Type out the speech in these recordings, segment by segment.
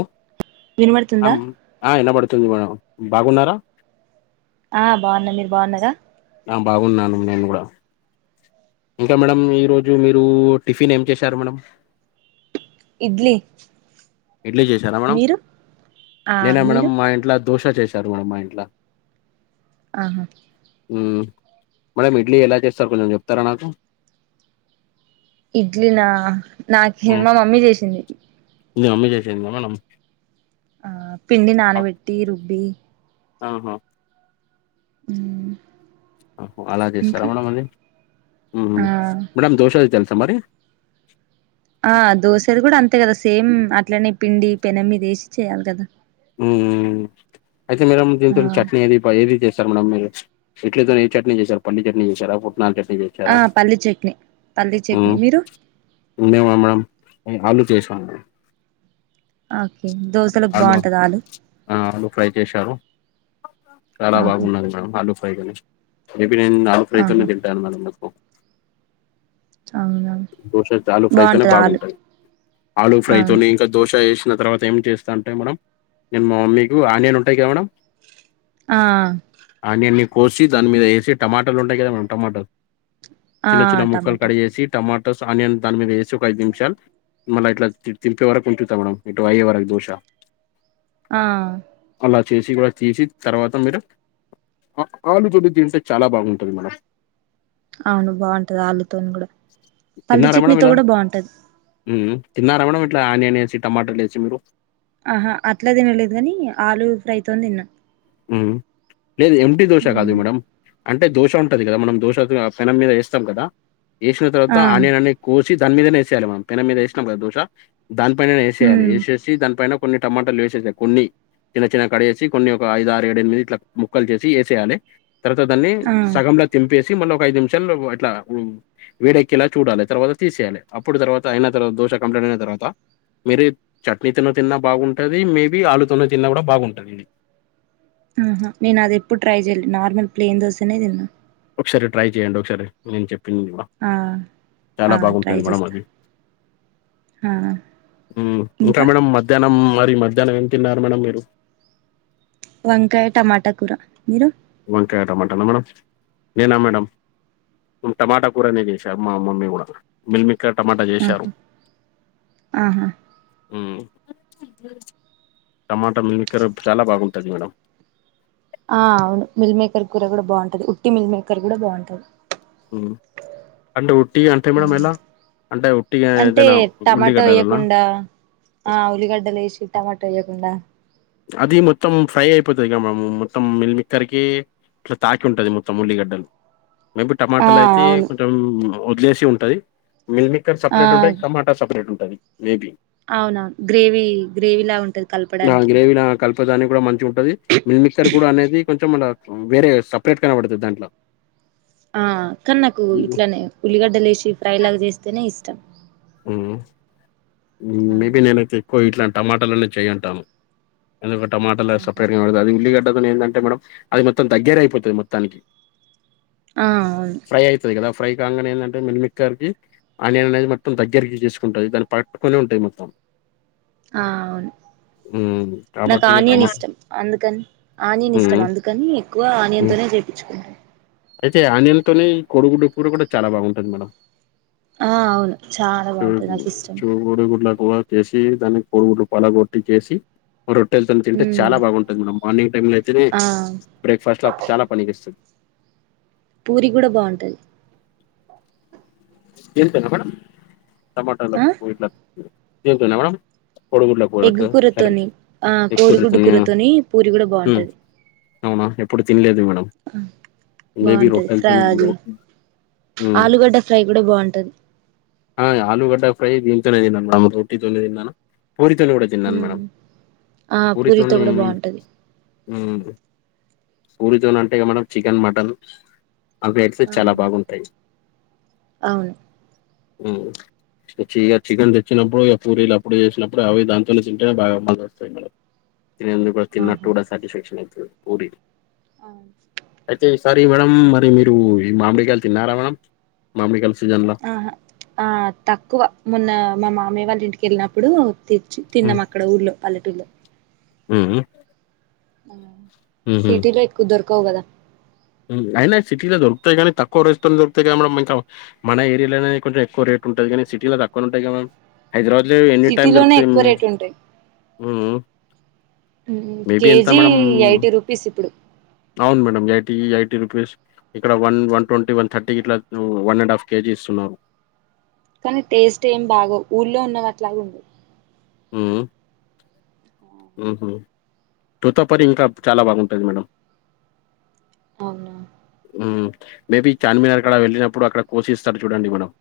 ఉమ్ వినబడుతుందా అమ్మ్ ఆ ఇనపడుతుంది మేడం బాగున్నారా ఆ బాగున్న మీరు బాగున్నరా ఆ బాగున్నాను నేను కూడ ఇంకా మేడమ్ ఈ రోజు మీరు టిఫిన్ ఏం చేశారు మేడం ఇడ్లీ ఇడ్లీ చేశారా మేడం మీరు ఆ నేనా మేడం మీరు మా ఇంట్లో దోశ చేశారు మేడం మా ఇంట్లో అను ఊ మేడం ఇడ్లీ ఎలా చేస్తారు కొంచెం చెప్తారా నాకు ఇడ్లీ నా నాకేం హ్మ్. మా మమ్మీ చేసింది మీ మమ్మీ చేసిందా మేడం ఆ పిండి ఆ! నానబెట్టి రుబ్బి [unintelligible] ఊ ఊహూ అలా చేస్తారా మేడం అది ఊహు ఆ మేడం దోషె [inaudible] తెలుసా మరి ఆ దోశెలు కూడా అంతే కదా సేమ్ అట్లనే పిండి పెనం మీద ఏసి చేయాలి కదా ఊ అయితే మేడం మీరు దీనితోని ఆ చట్నీ అది [inaudible] ఏది చేస్తారు మేడం మీరు షిట్లీతోనే ఏ చట్నీ చేశారు పల్లీ చట్నీ చేశారా పుట్నాలు చట్నీ చే పల్లీ చట్నీ పల్లీ చట్నీ మీరు మేమా మేడం ఆలూ చేసా [inaudible] ఆకే దోశెలకు ఆలు బావుంటాది ఆలూ ఆ ఆలూ ఫ్రై చేశారు చాలా ఆహా బాగున్నది మేడం ఆలూ [unintelligible] ఆలూ ఫ్రై తోనే ఆహా తింటాను మేడం [inaudible] ఆవునా దోశెలుతో ఆలూ ఫ్రై తోనే బాగుంటది ఆలూ ఫ్రై అవును తోనే ఇంకా దోశ ఏసిన తర్వా త ఏం చేస్తా అంటే మేడం నేను మా మమ్మీకి ఆనియన్ ఉంటాయి కదా మేడం ఆ అనియన్ ‌ని కోసి దాని మీద ఏసి టమాటలు ఉంటాయి కదా మేడం టమాటా ఆ చిన్న చిన్న ముక్కలు టమాటో కట్ చేేసి టమాటోస్ ఆనియన్ దాని మీద ఏసి ఒక ఐదు నిమిషాలు మళ్ళా ఇట్లా తిడి తింపే వరకు ఉంటుతా మేడం ఇటు అయ్యేవరకి దోష ఆ అలా చేసి కూడా తీసి తర్వాత మీరు అ ఆలూ [unintelligible] తింటే చాలా బాగుంటుంది మేడం అవును బావుంటది ఆలూ తోని కూడా పల్లీ తిన్నరా మేడం చట్నీతో ఇలా కూడా బాగుంటది ఊ ఊ తిన్నరా మేడం ఇట్లా ఆనియన్ ఏసి టమాటాలు ఏసి మీరు ఆహా అట్లా తినలేదు కానీ ఆలూ ఫ్రైతోని తిన్నా ఊ లేదు ఎమ్టీ దోశ కాదు హ్మ్ మేడం అంటే దోశె ఉంటది కదా మనం దోశె పెనం మీద ఏస్తాం కదా ఏసిన తర్వాత ఆ ఆనియన్‌ అన్నీ కోసి దాని మీదనే ఏసేయాలి మనం పెనం మీద ఏసినాం కదా దోశ దానిపైననే ఏసేయాలి ఉమ్ ఏసేసి దాని పైన కొన్ని టమాటలు వేసేసా కొన్ని చిన్న చిన్న కట్‌ చేసి కొన్ని ఒక ఐదు ఆరు ఏడు ఎనిమిది ఇట్లా ముక్కలు చేసి ఏసేయాలి తర్వాత దాన్ని ఆ సగంల తింపేసి మళ్ళ ఒక ఐదు నిమిషాలు ఇట్లా ఉం వేడెక్కేలా చూడాలె తర్వాత తీసేయాలె అప్పుడు తరువాత అయిన తర్వాత దోశ కంప్లీట్ అయిన తర్వాత మీరే చట్నీతోనే తిన్నా బాగుంటది మేబీ ఆలూతోను తిన్నా కూడా బాగుంటది ఊ హా నేను అది ఎప్పుడూ ట్రై చెయ్యలే నార్మల్ ప్లెయిన్ దోశనే తిన్ ఒకసారి ట్రై చేయండి ఒకసారి నేను చెప్పింది కూడా ఆ ఆ చాలా బాగుంటది మేడం అది హా [inaudible] ఊ ఇంకా మేడం మధ్యానం మరి మధ్యానం ఏం తిన్నారు మేడం మీరు వంకాయ టమాటా కూర మీరు వంకాయ టమాటా నా మేడం నేనా మేడం ఉ టమాటా కూరనే చేశారు మా మమ్మీ కూడా మిల్మి టమాట జేశారు ఆహా ఆహా ఉమ్ టమాట మిల్‌కరబ్ చాలా బాగుంటది మేడం ఆ అవును మిల్ మేకర్ కూర గూడా బాగుంటది ఉట్టి మిల్ మేకర్ గూడా బాగుంటది ఉమ్ అంటే ఉట్టియి అంటే మేడమ్ ఎలా అంటే ఉట్టిగా అంటే ఏదైనా టమాటో ఉల్లిగడ్డలనా వేయకుండా ఆ ఉల్లిగడ్డలు యేషి టమాట వేయకుండా అది మొత్తం ఫ్రై అయిపోతదిగా మేడం మొత్తం మిల్ మేకర్కి ఇట్లా తాకి ఉంటది మొత్తం ఉల్లిగడ్డలు మేబీ ఆ టమాటలు అయితే అవును కొంచెం వదిలేసి ఉంటది మిల్ మె కర్ ఆ సపరేట్ ఉంటది టమాటా సపరేట్ ఉంటది మేబీ అవును అవును గ్రేవీ గ్రేవీ లా ఉంటది కలపడానికి ఇలా కల్పడానికి గూడా మంచి గుంటది మిల్ మికర్ గూడా అనేది కొం తే మళ్ళ వేరే సపరేట్ కనబడతది దాంట్లో ఆ కానీ నాకు ఇట్లనే ఉల్లిగడ్డలేసి ఫ్రై లాగా జేస్తనే ఇష్టం ఉమ్ ఆ మేబీ నేనైతే ఎక్కువ ఇట్లా టమాటాలనే చేయ్యంటాను ఎందుక టమాటాల ఆహా! సపరేట్ గనపడతది అది ఉల్లిగడ్డలనే ఎదంటే మేడం అది మొత్తం దగ్గర అయిపోతది మొత్తానికి ఆ అవును ఫ్రై అయితది గదా ఫ్రై కాంగనే ఏందంటే మిల్‌మిక్కర్‌కి ఆనియన్ అనేది మొత్తం దగ్గరికి దీసుకుంటది దాని పట్ కొని ఉంటాయి మొత్తం ఆ అవును మ్మ్ నాకు కాబట్టి ఇగ ఆనియన్ టమాటా ఇష్టం అందుకని ఆనియన్ ఇష్టం మ్మ్ అందుకని ఎక్కువ ఆనియన్ మ్మ్ తోనే జేపిచ్చుకుంటాం అయితే ఆనియన్ తోని కోడిగుడ్ కూర గూడా చాలా బాగుంటది మేడం ఆ అవును చాలా బాగుంటది నాకు ఇష్టం కోడిగుడ్ల కూర చేసి దానికి కోడిగుడ్లు పలగొట్టి చేసి రొట్టెలతో తింటే ఉమ్ చాలా బాగుంటది మేడమ్ మార్నింగ్ టైమ్ లో అయితేనే ఆ బ్రేక్ఫాస్ట్ ల చాలా పని జేస్తది పూరి గూడా బాగుంటది దీంట్లోనా మేడం టమాటోలో ఆ పూరి ఇట్ల దీంట్లోనా మేడం కోడిగుడ్ల ఎగ్ కూరకా కర్రీ కూరతోని ఆ కోడిగుడ్డు ఎక్కువడ్రుతయ్యా కూరతోని పూరి కూడా ఉమ్ బాగుంటది అవునా ఎప్పుడు తినలేదు మేడం ఆ మేబీ బాగుంటది ఫ్రా రొట్టెలతోనే అది ఉమ్ ఆలుగడ్డ ఫ్రై కూడా బాగుంటది ఆ ఆలుగడ్డ ఫ్రై దీనితోనే దిన్నాను మేడం రోటితోనే దిన్నాను పూరి తోని గూడ తిన్నాను మేడం ఉమ్ ఆ పూరితో పూరితోని కూడా బాగుంటది ఉమ్ పూరితోనంటే ఇగ మనం చికెన్ మటన్ అవేస్తే చాలా బాగుంటయ్ అవును ఉమ్ చీయ చికెన్ దెచ్చినప్పుడు ఇగ పూరీలు అప్పుడు జేసినప్పుడు అవి దాంతోనే తింటేనే బాగా మజా వస్తాయి మేడం తినే అందుకు గూడా తిన్నట్టు ఆహా గూడ సాటిస్ఫాక్షన్ అయితది పూరీలు అవును అయితే ఈ సారి మేడం మరి మీరు ఈ మామిడికాయలు తిన్నారా మేడం మామిడి కాయల సీజన్ ల ఆహా ఆ తక్కువ మొన్న మా మామయ్య వాళ్ళ ఇంటికెళ్ళినప్పుడు తెచ్చి తిన్నమ క్కడ ఊర్లో పల్లెటూర్లో ఉమ్ ఊ సిటీలో ఎక్కువ దొరకవుగదా అయినా సిటీలో దొకుతయి కానీ తక్కువ రైస్లు దొకుతాయి కానీ మనడం ఇంకా మన ఏరియాలోనే కొంచెం ఎక్కువ రేట్ ఉంటుది కానీ సిటీలో తక్కువ ఉంటయి కదా హైదరాబాద్ లో ఎన్ని టైమ్ సిటీలోనే దొరుకుతయి ఎక్కువ అండి రేటు ఉంటాయి ఊ ఊ మేబి ఎంత కేజీ మేడ ఎయిటీ రూపీస్ ఇప్పుడు అవును మేడం లేట్ ఈ ఎయిటీ రూపీస్ ఇక్కడ one one twenty one thirty ఇట్లా వన్ అండ్ హాఫ్ కేజీ ఇస్తున్నారు కానీ టేస్ట్ ఏం బాగోవ్ ఊళ్ళలో ఉన్నవి అట్లాగ ఉండదు హుమ్మ్ ఉహూ తోతాపురి ఇంకా చాలా బాగుంటుంది మేడమ్ అవునా మేబీ చార్మీినార్క్డ వెళ్ళినప్పుడు అక్కడ కోసి ఇస్తారు చూడండి మేడమ్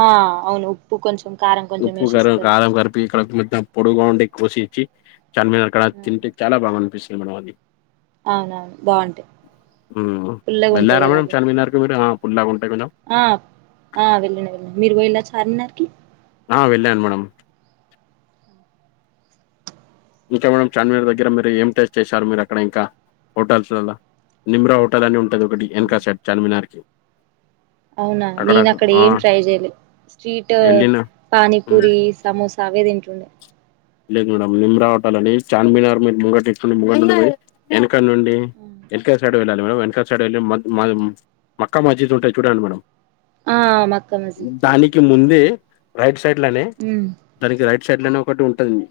ఆ అవును ఉప్పు కొంచెం కారం కొంచెం ఉప్పు వేసి కర ఇస్తారు కారంకలిపి ఇక్కడ తినేద్దాం పొడుగుగా ఉంటే కోసి ఇచ్చి చార్మీనర్ కాడ తింటే చాలా బాగా అనిపిస్తుంది మేడం అది అవునవును బాగుంటాయి ఫుల్లగా ఉంటాయి కదా అవి [unintelligible] పుల్లగుంటాయ్ కొంచెం ఆ ఆ వెళ్ళం వెళ్ళ మీరు పోయివచ్చర చార్న్నారుకి ఆ వెళ్ళాను మేడమ్ ఇంకా మేడమ్ చార్మినార్ దగ్గర మీరు ఏం టేస్ట్ చేశారు మీరు అక్కడ ఇంకా హోటల్స్లో నిమ్రా హో చుట్టదన్ని ఉంటుది ఒకటి ఎన్కాసెట్ చార్మినార్కి అవునా నేను అక్కడ ఏం ట్రై చేయలే స్ట్రీట్ వెళ్ళిన హ్మ్. పానీపూరి సమోసా తాగేది ఇంట్లోనే లేదు మేడమ్ నిమ్రా హోటల్ అని చార్మినార్ మీరు ముగటిటుడి ముండి వెనక నుండి హ్మ్. వెనకాల సైడ్ వెళ్ళాలి మేడం వెనకాల సైడ్ వెళ్ళి మక్కా మస్జిద్ ఉంటాయి చూడండి మేడం ఆ మక్క మసీద్ తెలుసు ముందుంది రైట్ సైడ్ లోనే ఉమ్ దానికి రైట్ సైడ్ లోనే ఒకటి ఉంట ఉంది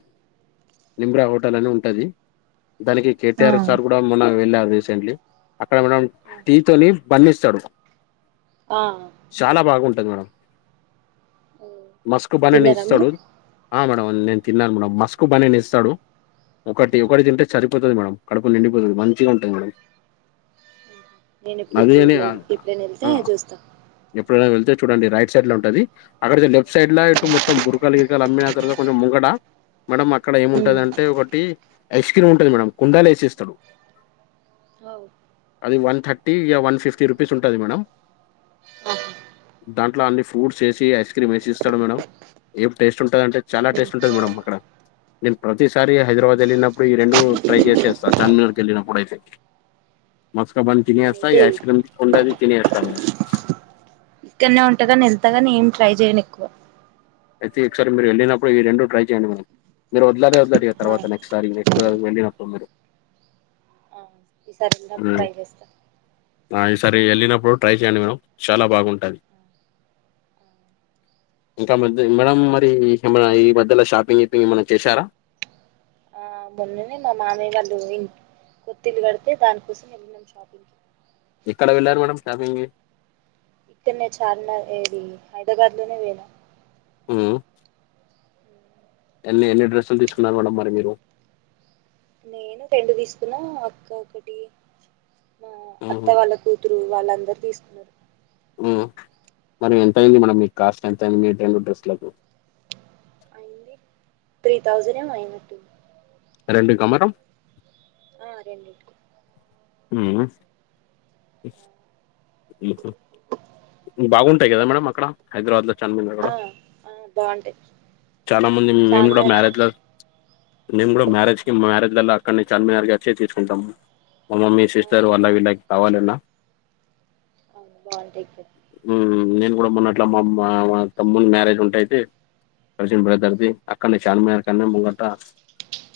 నిమ్రా హోటల్ అని ఉంటది దానికి ఆ కేటిఆర్ సార్ కూడా మన్న వెళ్ళారు రీసెంట్లీ అక్కడ మనం ఆహా! టీ తోని బన్ ఇస్తాడు ఆ చాలా బాగుంటది మేడం మస్క్ బన్నని తిన్నారా మీరు ఇస్తాడు ఆ మేడం నేను తిన్నాను మేడంమ్ మస్క్ బన్నని ఇస్తాడు ఒకటి ఆ ఒకటి తింటే సరిపోతుంది మేడం కడపులు నిండిపోతుంది మంచిగా ఉంటుంది మేడం నేను ఎప్పుడు అదే అని చూడలేదు ఎప్పుడైనా వెళ్తే ఆ చూస్తాను ఎప్పుడైనా వెళ్తే చూడండి రైట్ సైడ్ లో ఉంటది అక్కడైతే లేట్ సైడ్లా ఇటు మత్తం బుర్కాలు గిర్కాల్ అమ్మిన ఆ తర్వాత కొంచం ముంగడా మేడం అక్కడ ఉమ్ ఏముంటందింటే ఒకటి ఐస్ క్రీమ్ ఉంటుంది మేడం కుండలు వేసిస్తాడు అవు అది one thirty yeah one fifty rupees ఉంటుంది మేడమ్ ఆహా దాంట్లో అన్ని ఫ్రూట్స్ వేసి ఐస్ క్రీమ్ వేసి ఇస్తాడు మేడం ఏం టేస్ట్ ఉంటదటే చాలా ఉమ్ టేస్ట్ ఉంటది మేడమ్ అక్కడ నేను ప్రతిసారి హైదరాబాద్ వెళ్ళినప్పుడు ఈ రెండు ట్రై చేసేస్తాను చార్మీనార్కి వెళ్ళినప్పుడు అయితే మస్కాబన్ తినేస్తా ఈ నేనైతే ఆఐస్క్రీమ్ కుండది తినేస్తా మేడమ్ ఇక్కడనే ఉంటగానీ వెళ్తాగాని ఏం ట్రై చేయను ఎక్కువ అయితే ఒకసారి మీరు వెళ్ళినప్పుడు ఈ రెండు ట్రై చేయండి మేడం మీరు వద్లానే వద్లారు ఆ తర్వాత నెక్స్ట్ సారి చూడ్డానికి వెళ్ళినప్పుడు మీరు ఈ సారిం ఇంకా ట్రై చేస్తా అ ఈసారి వెళ్ళినప్పుడు ట్రై చెయ్యడి మేడం చాలా బాగుంటది ఇంక మధ్య ఇ మేడం ఇంకా మరి ఏమన్న ఈ మధ్యల షాపింగ్ గిపింగ్ ఏమన్నా చేశారా ఆ మొన్ననే మా మామయ్య వాళ్ళు ఇంట్ కొత్తిఇల్లు కడితే దానికోసం ఎళ్ళినం షాపింగ్ కి ఎక్కడ వెళ్ళారు మేడం షాపింగ్కి ఇక్కన్నే చార్మినార్ ఏది హైదరాబాద్ లోనే పోయినా ము ఎల్లీ ఎన్ని డ్రెసులు తీసుకున్నారు మేడం మరి మీరు నేను రెండు తీసుకున్నా అక్క ఒకటి ఆ హుహు. అత్తయ్యా వాళ్ళకు కూతురు వాళ్ళందరు తీసుకున్నారు. ఊ మరి ఎంత అయింది మేడం మీ కాస్ట్ ఎంత అయింది మీ రెండు డ్రెస్సులకు అయింది త్రీ థౌజండ్ ఏమో అయినట్టుంది. రెండు క మేడం ఆ రెండిటికి ఊ.. ఉ.. ఊ ఉ ఊ బాగుంటాయి గదా మేడం అక్కడ హైదరాబాద్ ఆ లో ఆ బాగుంటాయి [inaudible] చానమంది మేము గూడ చార్మినార్ మ్యారేజ్ ల మేము గూడ మ్యారేజ్ కి మ్యారేజ్ల్ల అక్కన్నె చార్మినార్ అచ్చే చేర్చుకుంటాం. మా మమ్మీ ఆ సిస్టర్ వాళ్ళ బాగుంటాయి వీళ్ళకి కావాలున్నా! అవును బావుంటాయి ఇక్కడ మ్ నేను గుడా మొన్న అట్లా మా అమ్మా మా తమ్ముని మ్యారేజ్ ఉంటయితే కసిన్ బ్రద్దర్ది అక్కడనే చార్మినార్ కన్న ముంగట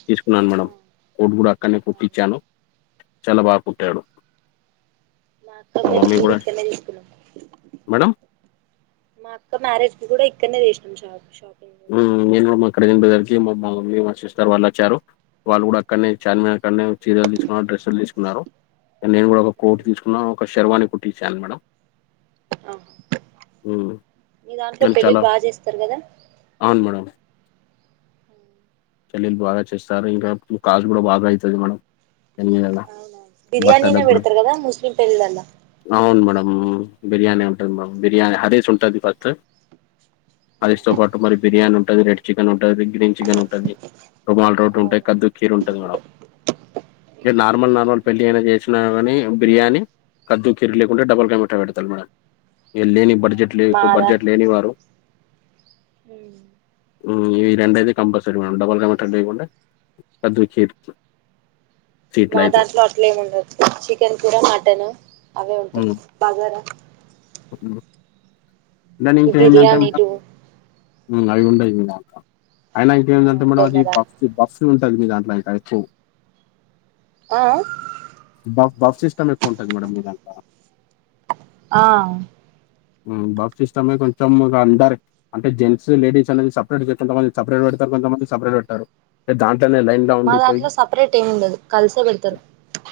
తీసుకున్నాను ఆ మేడం కోర్ట్ గూడ అక్కడనే అవును కుట్టిచ్చాను. చాలా బాగ కుట్టాడు. మాక్క మా పెళ్లి మమ్మీ గూడ గూడా ఇక్కన్నె తీసుకున్నం. మేడం మా అక్క మ్యారేజ్ కు గూడ ఇక్కడనే చేసినం షాప్ షాపింగ్ ఊ నేను మా కసిన్ బ్రదర్ కి మా మమ్మీ మా సిస్టర్ వాళ్ళు అచ్చారు. వాళ్ళు గూడ అక్కడనే చార్మీన్ కాన్నే చీరలు తీసుకున్నారు డ్రెస్సులు తీసుకున్నారు ఇగ నేను గుడా ఒక కోట్ తీసుకున్నాను ఒక షర్వాని కుట్టించాను మేడం అ హ్మ్. మీ దాంట్లో కానీ చాలా పెళ్ళిళ్ బాగ చేస్తారు గదా అవును మేడం పేల్లిళ్లు బాగా చేస్తారు ఇంకా కాస్ట్ గూడ బాగా అయితది మేడం దాని మీద అవునా బిర్యానీనే బట్టలకు గూడా. బెడతరు కదా ముస్లిం పెళ్ళిలలా అవును మేడమ్ బిర్యానే ఉంటది మేడమ్ బిర్యానీ హరీస్ ఉంటది ఫస్ట్ హరిస్ తో పాటు మరి బిర్యానీ ఉంటది, రెడ్ చికెన్ ఉంటది, గ్రీన్ చికెన్ ఉంటది. రుమాల్ రోడ్ ఉంటయి అవునవును కద్దు కీరు ఉంటది. మేడం ఇగ నార్మల్ అవును నార్మల్ పెండ్లి ఏదైనా జేశిన కాని బిర్యానీ కద్దు కీరీ లేకుంటే డబల్ కమీట పెడతరు మేడం ఇగ లేని ఆ, బడ్జెట్ లేకు మాదా బడ్జెట్ లేని వారు ఉ ఈ రెండైతే కంపల్సరీ మేడం డబల్ కమిట లేయకుంటే కద్దు కీర్ మా స్వీట్లు అయితే దాంట్లో అట్లేముండదు చికెన్ కూర మటను అవ్వే ఒండుతరు భగార ఉండు ఈ దనింకేందట ఇంకా బిర్యానీలు ఊ అవి ఉండయి ఇంగ అయినా ఆ, ఇంకేందంట మేడం ఉండవు మా అది పఫ్ దాంట్లో భాఫ్ట్స్ ఉంటది మీ దాంట్లో ఐతే ఎక్కువ ఆ.. ఆ బఫ్ బఫ్ సిస్టమ్ ఎక్కువ ఉంటంది మేడం మీదాంట్ల ఆ ఊ బఫ్ సిస్టమే కొంచెం ఇగ అందరి అంటే జెంట్సు లేడీస్ అనేది సపరేట్ గా కొంతమంది సపరేట్ పెడతారు కొంతమంది సపరేట్ పెట్టరు దాంట్లోనే లైన్ లో మా ఉండిపోయి దాంట్లో సపరేట్ ఏమి ఉండదు కలిసే పెడతారు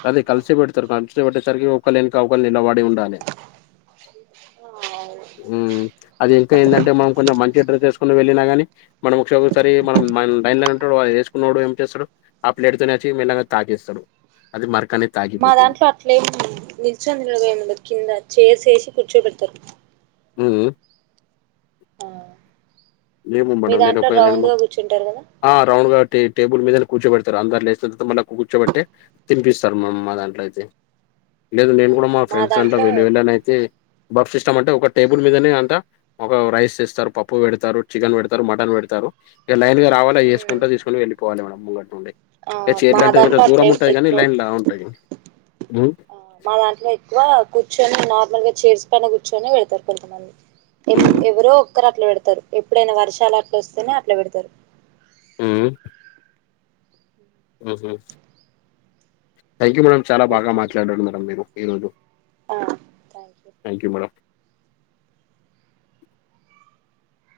అదే కలిసే పెడతారు కలిసి పెట్టేసరికి ఒకలెనుక ఒకల్ నిలబడి ఉండాలె ఆ అవు ఊ అది ఇంకా ఏందంటే మనం కొంచెం మంచిగా డ్రెస్ చేసుకుని వెళ్ళినా గాని మనం ఒకసే ఒకసారి మనం మన డైన్లో నే ఉంటాడు వా ఏసుకునోడు ఏం చేస్తాడు ఆ ప్లేట్ తోనే వచ్చి మెల్లంగా తాకేస్తాడు అది మరకనే మా దాంట్లో అట్లేం నిల్చోని తినడం ఏం ఉండదు కింద చైర్స్ ఏసి కూర్చోబెడతారు ఊ ఊ ఏమో మీ మేడం నేను దాంట్లో ఒక నేను రౌండ్గా కూర్చుంటారు కదా ఆ రౌండ్ గా టే టేబుల్ మీదనే కూర్చోబడతారు అందరు లేేసిన తరాత మళ్ళ కూర్చోబెట్టి తినిపిస్తారు మ మా దాంట్లో అయితే లేదు నేను కూడా మా ఫ్రెండ్స్ దాంట్లో వెళ్ళి వెళ్ళానైతే బఫ్ సిస్టమ్ అంటే ఒక టేబుల్ మీదనే అంతా ఒక రైస్ తెస్తారు పప్పు పెడతారు చికెన్ పెడతారు మటన్ పెడతారు ఇక లైన్గా రావాలా మ్ ఏసుకుంటా తీసుకొని వెళ్ళిపోవాలె మనం ముంగటి నుండి ఆ టే చేర్లు మా అంటే కూడా దాంట్లో దూరం అట్లేం ఉంటాయి కానీ ఎక్కువ లైన్ లా ఉంటాయి బూ ఆ మా దాంట్లో ఎక్కువ కూర్చొని నార్మల్ గా చైర్స్ పైన కూర్చొని పెడతారు కొంతమంది ఎవ్ ఎవరో ఒక్కరు అట్లా పెడతారు ఎప్పుడైనా వర్షాలు అట్లా వస్తేనే అట్లా పెడతారు ఊ ఊహు థ్యాంక్ యూ మేడం చాలా బాగా ఓకే అమ్మ మాట్లాడాడు మేడం మీరు ఈ రోజు ఆ థ్యాంక్ యూ మేడం